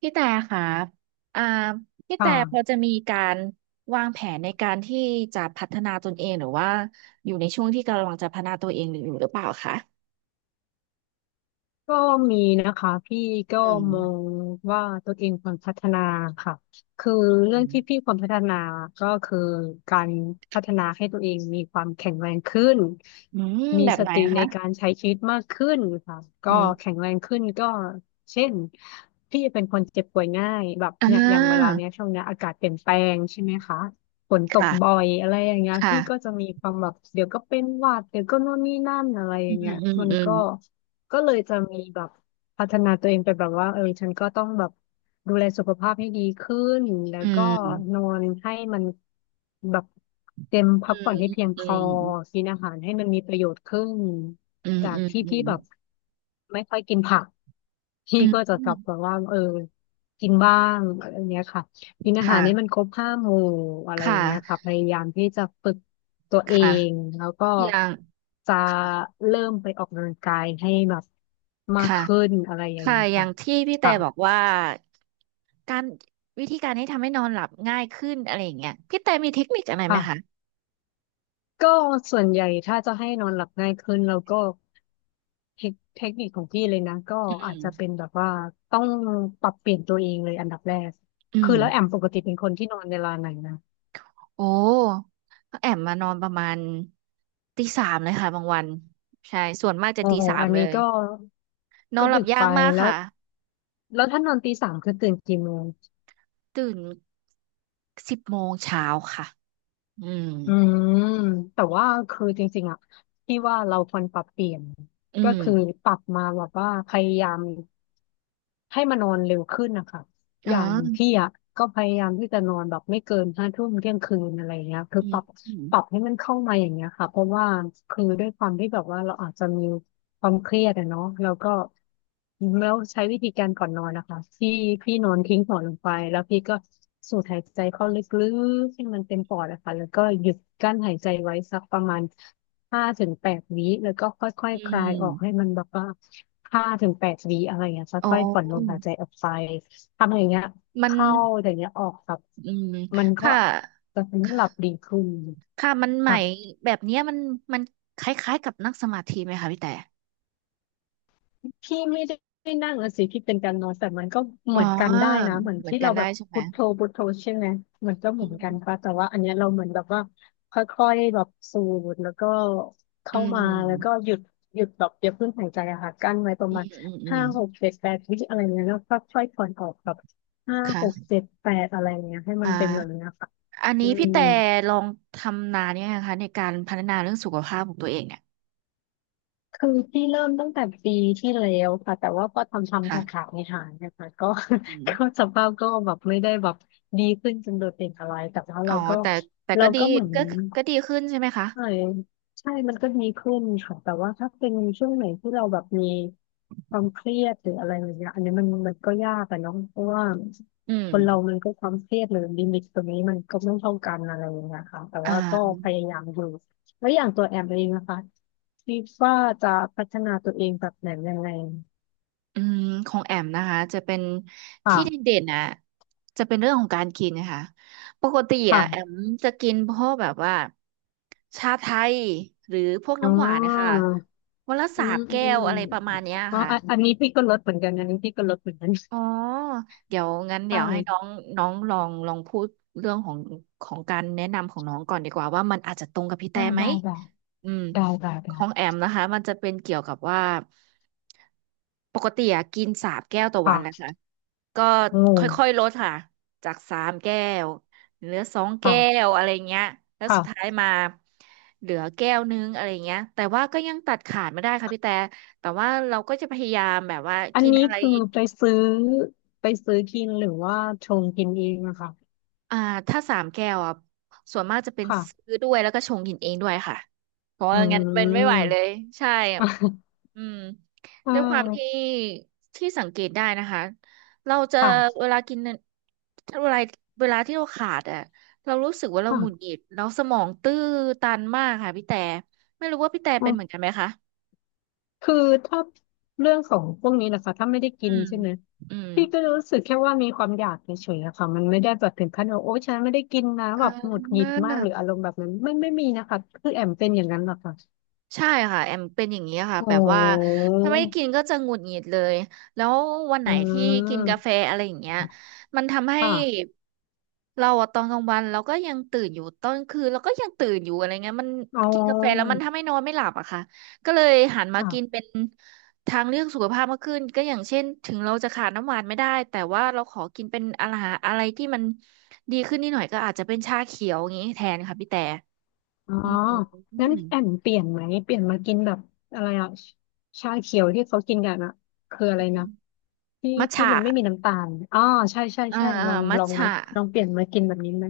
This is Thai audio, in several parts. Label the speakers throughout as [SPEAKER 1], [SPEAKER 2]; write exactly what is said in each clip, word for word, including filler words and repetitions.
[SPEAKER 1] พี่แต่คระอ่าพี่
[SPEAKER 2] ค
[SPEAKER 1] แต่พอ
[SPEAKER 2] ่ะ
[SPEAKER 1] จะมีการวางแผนในการที่จะพัฒนาตนเองหรือว่าอยู่ในช่วงที่กำลังจะพัฒนาตัวเองอยู่หรือเปล่าคะ
[SPEAKER 2] ก็มีนะคะพี่ก็
[SPEAKER 1] อืม
[SPEAKER 2] มองว่าตัวเองควรพัฒนาค่ะคือ
[SPEAKER 1] อื
[SPEAKER 2] เรื่อง
[SPEAKER 1] ม
[SPEAKER 2] ที่พี่ควรพัฒนาก็คือการพัฒนาให้ตัวเองมีความแข็งแรงขึ้น
[SPEAKER 1] อืม
[SPEAKER 2] มี
[SPEAKER 1] แบบ
[SPEAKER 2] ส
[SPEAKER 1] ไหน
[SPEAKER 2] ติใน
[SPEAKER 1] คะ
[SPEAKER 2] การใช้ชีวิตมากขึ้นค่ะก็
[SPEAKER 1] อืม
[SPEAKER 2] แข็งแรงขึ้นก็เช่นพี่เป็นคนเจ็บป่วยง่ายแบบ
[SPEAKER 1] อ่
[SPEAKER 2] เนี่ยอย่างเวลา
[SPEAKER 1] า
[SPEAKER 2] เนี้ยช่วงเนี้ยอากาศเปลี่ยนแปลงใช่ไหมคะฝนตก
[SPEAKER 1] ค่ะ
[SPEAKER 2] บ่อยอะไรอย่างเงี้ย
[SPEAKER 1] ค่ะ
[SPEAKER 2] พี่ก็จะมีความแบบเดี๋ยวก็เป็นหวัดเดี๋ยวก็โน่นนี่นั่นอะไรอ
[SPEAKER 1] อื
[SPEAKER 2] ย่าง
[SPEAKER 1] ม
[SPEAKER 2] เงี้ย
[SPEAKER 1] อืม
[SPEAKER 2] มัน
[SPEAKER 1] อืม
[SPEAKER 2] ก็ ก็เลยจะมีแบบพัฒนาตัวเองไปแบบว่าเออฉันก็ต้องแบบดูแลสุขภาพให้ดีขึ้นแล้ว
[SPEAKER 1] อื
[SPEAKER 2] ก็น
[SPEAKER 1] ม
[SPEAKER 2] อนให้มันแบบเต็มพักผ่อนให้เพียงพ
[SPEAKER 1] อื
[SPEAKER 2] อ
[SPEAKER 1] ม
[SPEAKER 2] กินอาหารให้มันมีประโยชน์ขึ้น
[SPEAKER 1] อืม
[SPEAKER 2] จาก
[SPEAKER 1] อืม
[SPEAKER 2] ที่
[SPEAKER 1] อื
[SPEAKER 2] พี่
[SPEAKER 1] ม
[SPEAKER 2] แบบไม่ค่อยกินผักพี่
[SPEAKER 1] อืม
[SPEAKER 2] ก็
[SPEAKER 1] อื
[SPEAKER 2] จะ
[SPEAKER 1] ม
[SPEAKER 2] ก
[SPEAKER 1] อื
[SPEAKER 2] ลับ
[SPEAKER 1] ม
[SPEAKER 2] แบบว่าเออกินบ้างอะไรอย่างเงี้ยค่ะ กินอาหารนี่มัน
[SPEAKER 1] ค่ะ
[SPEAKER 2] ครบห้าหมู่อะไรอ
[SPEAKER 1] ค่ะ
[SPEAKER 2] ย่างเงี้ยค่ะพยายามที่จะฝึกตัวเอ
[SPEAKER 1] ค่ะ
[SPEAKER 2] งแล้วก็
[SPEAKER 1] อย่าง
[SPEAKER 2] จะเริ่มไปออกกำลังกายให้แบบมาก
[SPEAKER 1] ค่ะ
[SPEAKER 2] ขึ้นอะไรอย่าง
[SPEAKER 1] ค่ะ
[SPEAKER 2] เงี้ย
[SPEAKER 1] อย่า
[SPEAKER 2] ค่ะ
[SPEAKER 1] งที่พี่แต่
[SPEAKER 2] ค่ะ
[SPEAKER 1] บอกว่าการวิธีการที่ทำให้นอนหลับง่ายขึ้นอะไรอย่างเงี้ยพี่แต่มีเทคนิคอะไรไหม
[SPEAKER 2] ค่ะ
[SPEAKER 1] คะ
[SPEAKER 2] ก็ส่วนใหญ่ถ้าจะให้นอนหลับง่ายขึ้นเราก็เทคเทคนิคของพี่เลยนะก็
[SPEAKER 1] อื
[SPEAKER 2] อา
[SPEAKER 1] ม
[SPEAKER 2] จจะเป็นแบบว่าต้องปรับเปลี่ยนตัวเองเลยอันดับแรก
[SPEAKER 1] อื
[SPEAKER 2] คือ
[SPEAKER 1] ม
[SPEAKER 2] แล้วแอมปกติเป็นคนที่นอนเวลาไหนนะ
[SPEAKER 1] โอ้ก็แอบมานอนประมาณตีสามเลยค่ะบางวันใช่ส่วนมากจะ
[SPEAKER 2] โอ๋
[SPEAKER 1] ตีสาม
[SPEAKER 2] อัน
[SPEAKER 1] เล
[SPEAKER 2] นี้
[SPEAKER 1] ย
[SPEAKER 2] ก็
[SPEAKER 1] นอ
[SPEAKER 2] ก็
[SPEAKER 1] นหลั
[SPEAKER 2] ดึ
[SPEAKER 1] บ
[SPEAKER 2] ก
[SPEAKER 1] ยา
[SPEAKER 2] ไป
[SPEAKER 1] กมาก
[SPEAKER 2] แล้ว
[SPEAKER 1] ค่ะ
[SPEAKER 2] แล้วถ้านอนตีสามคือตื่นกี่โมง
[SPEAKER 1] ตื่นสิบโมงเช้าค่ะอืม
[SPEAKER 2] อืมแต่ว่าคือจริงๆอะที่ว่าเราควรปรับเปลี่ยน
[SPEAKER 1] อื
[SPEAKER 2] ก็
[SPEAKER 1] ม
[SPEAKER 2] คือปรับมาแบบว่าพยายามให้มานอนเร็วขึ้นนะคะ อ
[SPEAKER 1] อ๋
[SPEAKER 2] ย่าง
[SPEAKER 1] อ
[SPEAKER 2] พี่อ่ะก็พยายามที่จะนอนแบบไม่เกินห้าทุ่มเที่ยงคืนอะไรเงี้ยคือ
[SPEAKER 1] อื
[SPEAKER 2] ป
[SPEAKER 1] ม
[SPEAKER 2] รับ
[SPEAKER 1] อืม
[SPEAKER 2] ปรับให้มันเข้ามาอย่างเงี้ยค่ะเพราะว่าคือด้วยความที่แบบว่าเราอาจจะมีความเครียดอะเนาะแล้วก็แล้วใช้วิธีการก่อนนอนนะคะที่พี่นอนทิ้งหัวลงไปแล้วพี่ก็สูดหายใจเข้าลึกๆให้มันเต็มปอดอะค่ะแล้วก็หยุดกั้นหายใจไว้สักประมาณห้าถึงแปดวิแล้วก็ค่อย
[SPEAKER 1] อื
[SPEAKER 2] ๆคลายออกให้
[SPEAKER 1] ม
[SPEAKER 2] มันแบบว่าห้าถึงแปดวิอะไรอย่างเงี้ย
[SPEAKER 1] อ๋
[SPEAKER 2] ค่อยๆผ่อนลมหาย
[SPEAKER 1] อ
[SPEAKER 2] ใจออกไป ทำอย่างเงี้ย
[SPEAKER 1] มัน
[SPEAKER 2] เข้าอย่างเงี้ยออกแบบ
[SPEAKER 1] อืม
[SPEAKER 2] มันก็
[SPEAKER 1] ค่ะ
[SPEAKER 2] จะทำให้หลับดีขึ้น
[SPEAKER 1] ค่ะมันใหม
[SPEAKER 2] ค่ะ
[SPEAKER 1] แบบเนี้ยมันมันคล้ายๆกับนั่งสมาธิไหมคะพี่แต่
[SPEAKER 2] พี่ไม่ได้นั่งอะสิพี่เป็นการนอนแต่มันก็เห
[SPEAKER 1] อ๋อ
[SPEAKER 2] มือนกันได้นะเหมือน
[SPEAKER 1] เหมือน
[SPEAKER 2] ที่
[SPEAKER 1] กั
[SPEAKER 2] เรา
[SPEAKER 1] นได้
[SPEAKER 2] แบบ
[SPEAKER 1] ใช่ไหม
[SPEAKER 2] พุทโธพุทโธใช่ไหมมันก็เห
[SPEAKER 1] อื
[SPEAKER 2] มือนกัน
[SPEAKER 1] ม
[SPEAKER 2] ปะแต่ว่าอันเนี้ยเราเหมือนแบบว่าค่อยๆแบบสูดแล้วก็
[SPEAKER 1] อื
[SPEAKER 2] เข้ามาแล้วก็
[SPEAKER 1] ม
[SPEAKER 2] หยุดหยุดแบบอย่าเพิ่งหายใจอะค่ะกั้นไว้ประ
[SPEAKER 1] อื
[SPEAKER 2] มา
[SPEAKER 1] ม
[SPEAKER 2] ณ
[SPEAKER 1] อืมอืม
[SPEAKER 2] ห้าหกเจ็ดแปดวิอะไรเงี้ยแล้วค่อยๆผ่อนออกแบบห้าหก
[SPEAKER 1] ค่ะ
[SPEAKER 2] เจ็ดแปดอะไรเงี้ยให้
[SPEAKER 1] อ่
[SPEAKER 2] มันเป็นแบบ
[SPEAKER 1] า
[SPEAKER 2] เนี้ยค่ะ
[SPEAKER 1] อัน
[SPEAKER 2] อื
[SPEAKER 1] นี้พี่
[SPEAKER 2] ม
[SPEAKER 1] แต่ลองทำนานเนี่ยงคะในการพัฒนาเรื่องสุขภาพของตัวเองเนี่ย
[SPEAKER 2] คือพี่เริ่มตั้งแต่ปีที่แล้วค่ะแต่ว่าก็ทำทำขาด
[SPEAKER 1] ค่ะ
[SPEAKER 2] ขาดในหายๆนะคะก็
[SPEAKER 1] อืม
[SPEAKER 2] ก็สภาพก็แบบไม่ได้แบบดีขึ้นจนโดดเด่นอะไรแต่ว่า
[SPEAKER 1] อ๋อ
[SPEAKER 2] เราก็
[SPEAKER 1] แต่แต่
[SPEAKER 2] เรา
[SPEAKER 1] ก็ดี
[SPEAKER 2] ก็เหมือน
[SPEAKER 1] ก็ก็ดีขึ้นใช่ไหมคะ
[SPEAKER 2] ใช่ใช่มันก็ดีขึ้นค่ะแต่ว่าถ้าเป็นช่วงไหนที่เราแบบมีความเครียดหรืออะไรอย่างเงี้ยอันนี้มันมันก็ยากอะเนาะเพราะว่า
[SPEAKER 1] อืม
[SPEAKER 2] คนเรามันก็ความเครียดหรือลิมิตตรงนี้มันก็ไม่เท่ากันอะไรอย่างเงี้ยค่ะแต่
[SPEAKER 1] อ่
[SPEAKER 2] ว่าก็
[SPEAKER 1] า
[SPEAKER 2] พยายามอยู่แล้วอย่างตัวแอมเองนะคะคิดว่าจะพัฒนาตัวเองแบบไหนยังไง
[SPEAKER 1] อืมของแอมนะคะจะเป็นที่
[SPEAKER 2] ค่ะ
[SPEAKER 1] เด่นๆนะจะเป็นเรื่องของการกินนะคะปกติอะแอ
[SPEAKER 2] ค่ะ
[SPEAKER 1] มจะกินพวกแบบว่าชาไทยหรือพวก
[SPEAKER 2] อ๋อ
[SPEAKER 1] น้ำหวานนะคะวันละ
[SPEAKER 2] อื
[SPEAKER 1] สาม
[SPEAKER 2] มอื
[SPEAKER 1] แก้ว
[SPEAKER 2] ม
[SPEAKER 1] อะไรประมาณเนี้ย
[SPEAKER 2] อ๋อ
[SPEAKER 1] ค่ะ
[SPEAKER 2] อันอันนี้พี่ก็ลดเหมือนกันอันนี้พี่ก็ลดเหมือนกัน
[SPEAKER 1] อ๋อเดี๋ยวงั้น
[SPEAKER 2] ไ
[SPEAKER 1] เดี๋ยวให้น้อ
[SPEAKER 2] ด้
[SPEAKER 1] งน้องลองลองพูดเรื่องของของการแนะนำของน้องก่อนดีกว่าว่ามันอาจจะตรงกับพี่แต่
[SPEAKER 2] ได้
[SPEAKER 1] ไหม
[SPEAKER 2] ได้ได้
[SPEAKER 1] อืม
[SPEAKER 2] ได้ได้
[SPEAKER 1] ข
[SPEAKER 2] ได้
[SPEAKER 1] องแอมนะคะมันจะเป็นเกี่ยวกับว่าปกติอะกินสามแก้วต่อวันแหละ
[SPEAKER 2] ค่ะ
[SPEAKER 1] ค่ะ ก็
[SPEAKER 2] โอ
[SPEAKER 1] ค่อยๆล
[SPEAKER 2] ้
[SPEAKER 1] ดค่ะจากสามแก้วเหลือสองแก้
[SPEAKER 2] ค่ะ
[SPEAKER 1] วอะไรเงี้ยแล้วสุด
[SPEAKER 2] ค่ะ
[SPEAKER 1] ท้ายมาเหลือแก้วนึงอะไรเงี้ยแต่ว่าก็ยังตัดขาดไม่ได้ค่ะพี่แต่แต่ว่าเราก็จะพยายามแบบว่า
[SPEAKER 2] อัน
[SPEAKER 1] กิน
[SPEAKER 2] นี้
[SPEAKER 1] อะไร
[SPEAKER 2] คือไปซื้อไปซื้อกินหรือว่าชงกินเองอะค่ะ
[SPEAKER 1] อ่าถ้าสามแก้วอ่ะส่วนมากจะเป็น
[SPEAKER 2] ค่ะ
[SPEAKER 1] ซื้อด้วยแล้วก็ชงกินเองด้วยค่ะเพราะว่า
[SPEAKER 2] อื
[SPEAKER 1] งั้นมันไม่ไหวเลย
[SPEAKER 2] ม
[SPEAKER 1] ใช่อะ อืม
[SPEAKER 2] อ่
[SPEAKER 1] ด้วยความที่
[SPEAKER 2] า
[SPEAKER 1] ที่สังเกตได้นะคะเราจะ
[SPEAKER 2] ค่ะ
[SPEAKER 1] เวลากินถ้าเวลาเวลาที่เราขาดอ่ะเรารู้สึกว่าเรา
[SPEAKER 2] ค่ะ
[SPEAKER 1] หงุดหงิดเราสมองตื้อตันมากค่ะพี่แต่ไม่รู้ว่าพี่แต่
[SPEAKER 2] อื
[SPEAKER 1] เป็นเหมือน
[SPEAKER 2] ม
[SPEAKER 1] กันไหมคะ
[SPEAKER 2] คือถ้าเรื่องของพวกนี้นะคะถ้าไม่ได้
[SPEAKER 1] อื
[SPEAKER 2] กิน
[SPEAKER 1] ม
[SPEAKER 2] ใช่ไหม
[SPEAKER 1] อืม
[SPEAKER 2] พี่ก็รู้สึกแค่ว่ามีความอยากเฉยๆอะค่ะมันไม่ได้แบบถึงขั้นว่าโอ้ฉันไม่ได้กินนะ
[SPEAKER 1] อ่
[SPEAKER 2] แบบหงุดหงิดมากหรือ
[SPEAKER 1] า
[SPEAKER 2] อารมณ์แบบนั้นไม่ไม่มีนะคะคือแอมเป็นอย่างนั้นหรอกค่ะ
[SPEAKER 1] ใช่ค่ะแอมเป็นอย่างนี้ค่ะ
[SPEAKER 2] โอ
[SPEAKER 1] แบบว่า
[SPEAKER 2] ้
[SPEAKER 1] ถ้าไม่ได้กินก็จะหงุดหงิดเลยแล้ววันไห
[SPEAKER 2] อื
[SPEAKER 1] นที่กินกาแฟ
[SPEAKER 2] ม
[SPEAKER 1] อะไรอย่างเงี้ยมันทำให้
[SPEAKER 2] ค่ะ
[SPEAKER 1] เราอะตอนกลางวันเราก็ยังตื่นอยู่ตอนกลางคืนเราก็ยังตื่นอยู่อะไรเงี้ยมัน
[SPEAKER 2] อ๋อ
[SPEAKER 1] กินกาแฟแล้วมันทำให้นอนไม่หลับอะค่ะก็เลยหันมา
[SPEAKER 2] ค่ะ
[SPEAKER 1] กินเป็นทางเลือกสุขภาพมากขึ้นก็อย่างเช่นถึงเราจะขาดน้ำหวานไม่ได้แต่ว่าเราขอกินเป็นอาหารอะไรที่มันดีขึ้นนิดหน่อยก็อาจจะเป็นชาเขียวอย่างนี้แทนค่ะพี่แต่
[SPEAKER 2] อ๋อ
[SPEAKER 1] อืม
[SPEAKER 2] งั้นแอม
[SPEAKER 1] อ
[SPEAKER 2] เปลี่ยนไหมเปลี่ยนมากินแบบอะไรอ่ะชชาเขียวที่เขากินกันอ่ะคืออะ
[SPEAKER 1] ื
[SPEAKER 2] ไร
[SPEAKER 1] ม
[SPEAKER 2] นะที่
[SPEAKER 1] มัท
[SPEAKER 2] ที่
[SPEAKER 1] ฉะ
[SPEAKER 2] มันไม่มีน้ำตาลอ๋อใช่ใช่
[SPEAKER 1] อ่า
[SPEAKER 2] ใช่ล
[SPEAKER 1] อ่า
[SPEAKER 2] อง
[SPEAKER 1] มั
[SPEAKER 2] ล
[SPEAKER 1] ท
[SPEAKER 2] องไหม
[SPEAKER 1] ฉะ
[SPEAKER 2] ลองเปลี่ยนมากินแบบนี้ไหม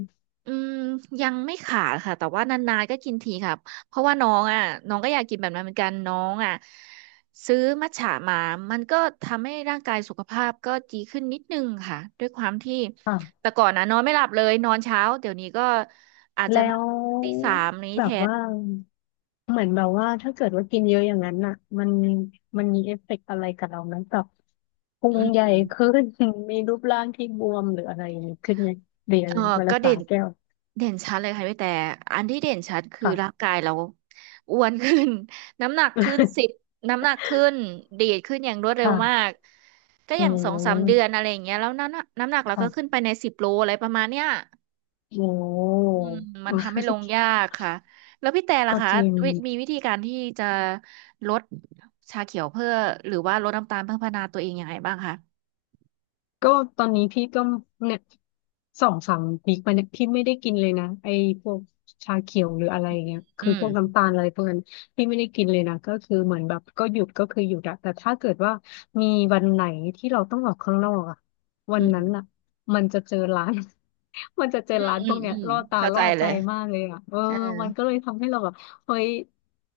[SPEAKER 1] อืมยังไม่ขาดค่ะ แต่ว่านานๆ ก็กินทีครับ เพราะว่าน้องอ่ะน้องก็อยากกินแบบนั้นเหมือนกัน น้องอ่ะซื้อมัทฉะมา มันก็ทำให้ร่างกายสุขภาพก็ดีขึ้นนิดนึงค่ะ ด้วยความที่
[SPEAKER 2] ค่ะ
[SPEAKER 1] แต่ก่อนนะนอนไม่หลับเลย นอนเช้า เดี๋ยวนี้ก็อาจจะ
[SPEAKER 2] แล้
[SPEAKER 1] มา
[SPEAKER 2] ว
[SPEAKER 1] ตีสามนี้
[SPEAKER 2] แบ
[SPEAKER 1] แท
[SPEAKER 2] บ
[SPEAKER 1] น
[SPEAKER 2] ว่าเหมือนแบบว่าถ้าเกิดว่ากินเยอะอย่างนั้นอ่ะมันมันมีเอฟเฟกต์อะไรกับเราไหมแบบพุ
[SPEAKER 1] อื
[SPEAKER 2] งใหญ่
[SPEAKER 1] ม
[SPEAKER 2] ขึ้น มีรูปร่างที่บวมหรืออะไรอย่างนี้ขึ้นไงเดี๋ยวอะ
[SPEAKER 1] เออ
[SPEAKER 2] รเวลา
[SPEAKER 1] ก็เด่
[SPEAKER 2] สา
[SPEAKER 1] น
[SPEAKER 2] แก้ว
[SPEAKER 1] เด่นชัดเลยค่ะพี่แต่อันที่เด่นชัดคือ
[SPEAKER 2] ค่ะ
[SPEAKER 1] ร่างกายเราอ้วนขึ้น น้ำหนักขึ้นสิบ น้ำหนักขึ้นดีดขึ้นอย่างรวดเร็วมา
[SPEAKER 2] ค่ะ
[SPEAKER 1] กก็
[SPEAKER 2] อื
[SPEAKER 1] อย่างสองสามเดือน
[SPEAKER 2] ม
[SPEAKER 1] อะไรอย่างเงี้ยแล้วน้ำหนักน้ำหนักเราก็ขึ้น
[SPEAKER 2] ค่ะ
[SPEAKER 1] ไปในสิบโลอะไรประมาณเนี้ย
[SPEAKER 2] โอ้
[SPEAKER 1] อืมมันทำให้ลงยากค่ะแล้วพี่แต่ ล่ะ
[SPEAKER 2] ก็
[SPEAKER 1] คะ
[SPEAKER 2] จริง
[SPEAKER 1] วิมีวิธีการที่จะลดชาเขียวเพื่อหรือว่าลดน้ำตาลเพื่อพัฒนาตัวเองยังไงบ้างคะ
[SPEAKER 2] ก็ตอนนี้พี่ก็เนี่ยสองสามวีคมาเนี่ยพี่ไม่ได้กินเลยนะไอ้พวกชาเขียวหรืออะไรอย่างเงี้ย
[SPEAKER 1] อื
[SPEAKER 2] คือพวก
[SPEAKER 1] ม
[SPEAKER 2] น้ำตาลอะไรพวกนั้นพี่ไม่ได้กินเลยนะก็คือเหมือนแบบก็หยุดก็คือหยุดอะแต่ถ้าเกิดว่ามีวันไหนที่เราต้องออกข้างนอกอะวั
[SPEAKER 1] อื
[SPEAKER 2] นนั้นอะ
[SPEAKER 1] ม
[SPEAKER 2] มันจะเจอร้าน มันจะเจอ
[SPEAKER 1] อืม
[SPEAKER 2] ร้าน
[SPEAKER 1] อื
[SPEAKER 2] พว
[SPEAKER 1] ม
[SPEAKER 2] กเนี้
[SPEAKER 1] อื
[SPEAKER 2] ย
[SPEAKER 1] ม
[SPEAKER 2] ล่อตา
[SPEAKER 1] เข้าใจ
[SPEAKER 2] ล่อ
[SPEAKER 1] เล
[SPEAKER 2] ใจ
[SPEAKER 1] ย
[SPEAKER 2] มากเลยอ่ะเออ
[SPEAKER 1] เอ
[SPEAKER 2] มันก็เลยทำให้เราแบบเฮ้ย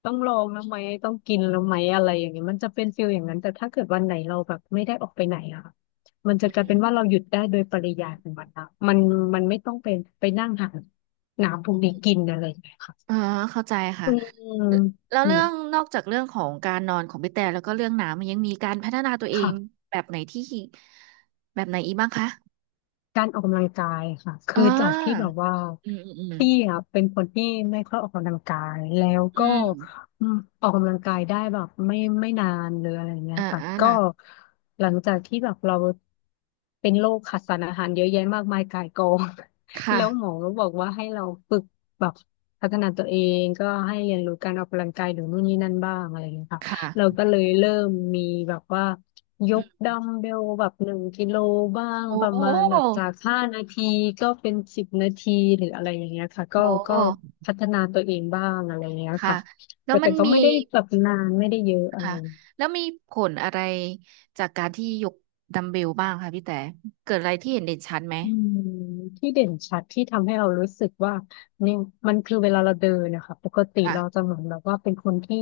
[SPEAKER 2] ต้องลองแล้วไหมต้องกินแล้วไหมอะไรอย่างเงี้ยมันจะเป็นฟิลอย่างนั้นแต่ถ้าเกิดวันไหนเราแบบไม่ได้ออกไปไหนอ่ะมันจะกลายเป็นว่า
[SPEAKER 1] อ
[SPEAKER 2] เราหยุดได้โดยปริยายของมันอะมันมันไม่ต้องเป็นไปนั่งหาน้ำพวกนี้กินอะไรอย่างเงี้ย
[SPEAKER 1] อ๋อ
[SPEAKER 2] ค่ะ
[SPEAKER 1] เข้าใจค่ะ
[SPEAKER 2] อืม
[SPEAKER 1] แลแล้ว
[SPEAKER 2] เนี่
[SPEAKER 1] เรื่อ
[SPEAKER 2] ย
[SPEAKER 1] งนอกจากเรื่องของการนอนของพี่แต่แล้วก็เรื่องน้ำมันยังมีการพัฒนาตัวเอง
[SPEAKER 2] ค่ะ
[SPEAKER 1] แบบไหนที่แบบไหนอีกบ้างคะ
[SPEAKER 2] การออกกำลังกายค่ะ
[SPEAKER 1] อ๋
[SPEAKER 2] คื
[SPEAKER 1] อ
[SPEAKER 2] อจากที่แบบว่า
[SPEAKER 1] อืมอืมอืม
[SPEAKER 2] พี่อะเป็นคนที่ไม่ค่อยออกกำลังกายแล้ว
[SPEAKER 1] อื
[SPEAKER 2] ก็
[SPEAKER 1] ม
[SPEAKER 2] อืมออกกำลังกายได้แบบไม่ไม่นานหรืออะไรเงี้ย
[SPEAKER 1] อ่า
[SPEAKER 2] ค่ะ
[SPEAKER 1] อ่า
[SPEAKER 2] ก็หลังจากที่แบบเราเป็นโรคขาดสารอาหารเยอะแยะมากมายก่ายกอง
[SPEAKER 1] ค่ะ
[SPEAKER 2] แล้วหมอก็บอกว่าให้เราฝึกแบบพัฒนาตัวเองก็ให้เรียนรู้การออกกำลังกายหรือนู่นนี่นั่นบ้างอะไรเงี้ยค่ะเรา
[SPEAKER 1] ค่ะ
[SPEAKER 2] ก็เลยเริ่มมีแบบว่า ย
[SPEAKER 1] อื
[SPEAKER 2] ก
[SPEAKER 1] ม
[SPEAKER 2] ดัมเบลแบบหนึ่งกิโลบ้าง
[SPEAKER 1] โอ้
[SPEAKER 2] ประมาณแบบจา
[SPEAKER 1] โ
[SPEAKER 2] กห้านาทีก็เป็นสิบนาทีหรืออะไรอย่างเงี้ยค่ะก็ก็
[SPEAKER 1] ห
[SPEAKER 2] พัฒนาตัวเองบ้างอะไรอย่างเงี้ย
[SPEAKER 1] ค่ะ
[SPEAKER 2] ค่ะ
[SPEAKER 1] แล้ว
[SPEAKER 2] แต่
[SPEAKER 1] มั
[SPEAKER 2] แต่
[SPEAKER 1] น
[SPEAKER 2] ก็
[SPEAKER 1] มี
[SPEAKER 2] ไม่ได้แบบนานไม่ได้เยอะอะไร
[SPEAKER 1] ค่ะแล้วมีผลอะไรจากการที่ยกดัมเบลบ้างคะพี่แต่เกิดอะไรที่เห็นเด่นชัดไหม
[SPEAKER 2] อืมที่เด่นชัดที่ทำให้เรารู้สึกว่าเนี่ยมันคือเวลาเราเดินนะคะปกติเราจะ
[SPEAKER 1] ค่ะ
[SPEAKER 2] เหมือนแบบว่าเป็นคนที่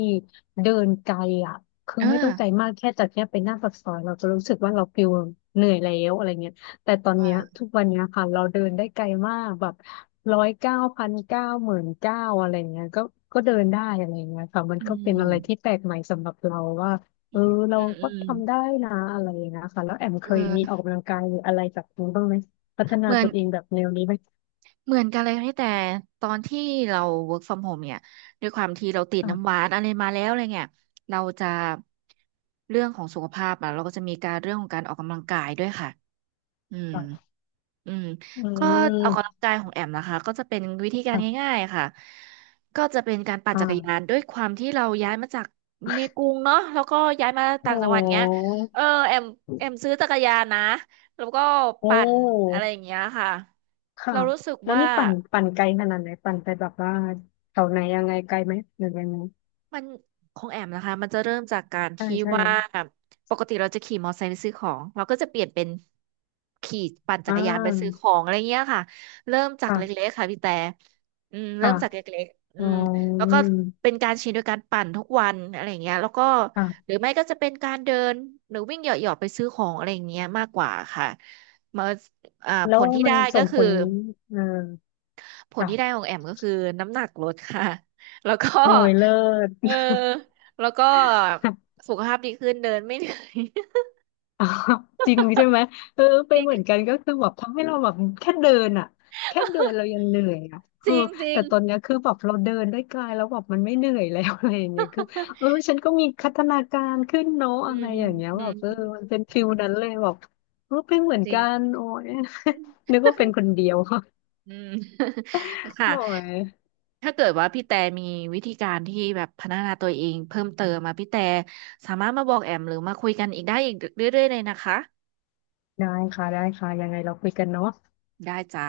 [SPEAKER 2] เดินไกลอ่ะคือ
[SPEAKER 1] เอ่
[SPEAKER 2] ไม่ต้องไกลมากแค่จากเนี้ยไปหน้าปากซอยเราจะรู้สึกว่าเราฟิลเหนื่อยแล้วอะไรเงี้ยแต่
[SPEAKER 1] อ
[SPEAKER 2] ตอนเนี้ย
[SPEAKER 1] ค่า
[SPEAKER 2] ทุกวันเนี้ยค่ะเราเดินได้ไกลมากแบบร้อยเก้าพันเก้าหมื่นเก้าอะไรเงี้ยก็ก็เดินได้อะไรเงี้ยค่ะมัน
[SPEAKER 1] อื
[SPEAKER 2] ก็เป็นอะไรที่
[SPEAKER 1] ม
[SPEAKER 2] แปลกใหม่สำหรับเราว่า
[SPEAKER 1] อื
[SPEAKER 2] เออ
[SPEAKER 1] ม
[SPEAKER 2] เรา
[SPEAKER 1] อื
[SPEAKER 2] ก็
[SPEAKER 1] ม
[SPEAKER 2] ทำได้นะอะไรอย่างเงี้ยค่ะแล้วแอมเคยมีอ
[SPEAKER 1] เออ
[SPEAKER 2] อกกำลังกายหรืออะไรจากนี้บ้างไหม พัฒนา
[SPEAKER 1] เหมือน
[SPEAKER 2] ตัวเองแบบแนวนี้ไหม
[SPEAKER 1] เหมือนกันเลยพี่แต่ตอนที่เรา work from home เนี่ยด้วยความที่เราติดน้ำห
[SPEAKER 2] ค่ะ
[SPEAKER 1] วานอะไรมาแล้วอะไรเงี้ยเราจะเรื่องของสุขภาพอะเราก็จะมีการเรื่องของการออกกำลังกายด้วยค่ะอืม
[SPEAKER 2] ค่ะ
[SPEAKER 1] อืม
[SPEAKER 2] อื
[SPEAKER 1] ก็ออกกำ
[SPEAKER 2] ม
[SPEAKER 1] ลังกายของแอมนะคะก็จะเป็นวิธีการ
[SPEAKER 2] ค่ะ
[SPEAKER 1] ง่ายๆค่ะก็จะเป็นการปั่นจักรยาน
[SPEAKER 2] อ่า
[SPEAKER 1] ด้วยความที่เราย้ายมาจากในกรุงเนาะแล้วก็ย้ายมาต่า
[SPEAKER 2] โอ้
[SPEAKER 1] งจังหวัดเงี้ยเออแอมแอมซื้อจักรยานนะแล้วก็
[SPEAKER 2] โอ้
[SPEAKER 1] ปั่นอะไรอย่างเงี้ยค่ะ
[SPEAKER 2] ค่ะ
[SPEAKER 1] เรารู้สึก
[SPEAKER 2] แล้ว
[SPEAKER 1] ว่า
[SPEAKER 2] นี่ปั่นปั่นไกลขนาดไหนปั่นไปแบบว่าแถวไหนยังไงไกลไหมหรือยังไง
[SPEAKER 1] มันของแอมนะคะมันจะเริ่มจากการ
[SPEAKER 2] ใช่
[SPEAKER 1] ที่
[SPEAKER 2] ใช่
[SPEAKER 1] ว่าปกติเราจะขี่มอเตอร์ไซค์ไปซื้อของเราก็จะเปลี่ยนเป็นขี่ปั่นจั
[SPEAKER 2] อ่
[SPEAKER 1] กรยานไปซื้อข
[SPEAKER 2] า
[SPEAKER 1] องอะไรเงี้ยค่ะเริ่มจาก
[SPEAKER 2] ค่ะ
[SPEAKER 1] เล็กๆค่ะพี่แต่อืมเริ่
[SPEAKER 2] ค่ะ
[SPEAKER 1] มจากเล็ก
[SPEAKER 2] อ๋อ
[SPEAKER 1] ๆแล้ว
[SPEAKER 2] ื
[SPEAKER 1] ก็
[SPEAKER 2] ม
[SPEAKER 1] เป็นการชินโดยการปั่นทุกวันอะไรเงี้ยแล้วก็หรื
[SPEAKER 2] ค่ะ
[SPEAKER 1] อไม่ก็จะเป็นการเดินหรือวิ่งเหยาะๆไปซื้อของอะไรเงี้ยมากกว่าค่ะมาอ่า
[SPEAKER 2] แล้
[SPEAKER 1] ผ
[SPEAKER 2] ว
[SPEAKER 1] ลที่
[SPEAKER 2] มั
[SPEAKER 1] ได้
[SPEAKER 2] น
[SPEAKER 1] ก็
[SPEAKER 2] ส่งผ
[SPEAKER 1] คือ
[SPEAKER 2] ลเออ
[SPEAKER 1] ผลที่ได้
[SPEAKER 2] ค่ะ
[SPEAKER 1] ของแอมก็คือน้ำหนักลดค่ะ แล้วก็
[SPEAKER 2] โอ้ยเลิศ
[SPEAKER 1] เออแล้วก็สุขภาพดีขึ้นเดินไม่เหนื่อย
[SPEAKER 2] อ๋อ จริงใช่ไหมเออเป็นเหมือนกันก็คือแบบทำให้เราแบบแค่เดินอ่ะแค่เดินเรายั งเหนื่อยอ่ะเอ
[SPEAKER 1] จ
[SPEAKER 2] อ
[SPEAKER 1] ริงจริ
[SPEAKER 2] แต่
[SPEAKER 1] ง
[SPEAKER 2] ตอนเนี้ยคือแบบเราเดินด้วยกายแล้วแบบมันไม่เหนื่อยแล้ว อะไรอย่างเงี้ยคือเออ ฉันก็มีพัฒนาการขึ้นเนาะ
[SPEAKER 1] อื
[SPEAKER 2] อะไร
[SPEAKER 1] ม
[SPEAKER 2] อย่างเงี้ย
[SPEAKER 1] อื
[SPEAKER 2] แบบ
[SPEAKER 1] ม
[SPEAKER 2] เออมันเป็นฟิลนั้นเลยแบบเออเป็นเหมือน
[SPEAKER 1] จริง
[SPEAKER 2] กันโอ้ย นึกว่าเป็นคนเดียว
[SPEAKER 1] อืม ค่ะ
[SPEAKER 2] โอ้ย
[SPEAKER 1] ถ้าเกิดว่าพี่แต่มีวิธีการที่แบบพัฒนาตัวเองเพิ่มเติมมาพี่แต่สามารถมาบอกแอมหรือมาคุยกันอีกได้อีกเรื่อยๆเลยนะคะ
[SPEAKER 2] ได้ค่ะได้ค่ะยังไงเราคุยกันเนาะ
[SPEAKER 1] ได้จ้า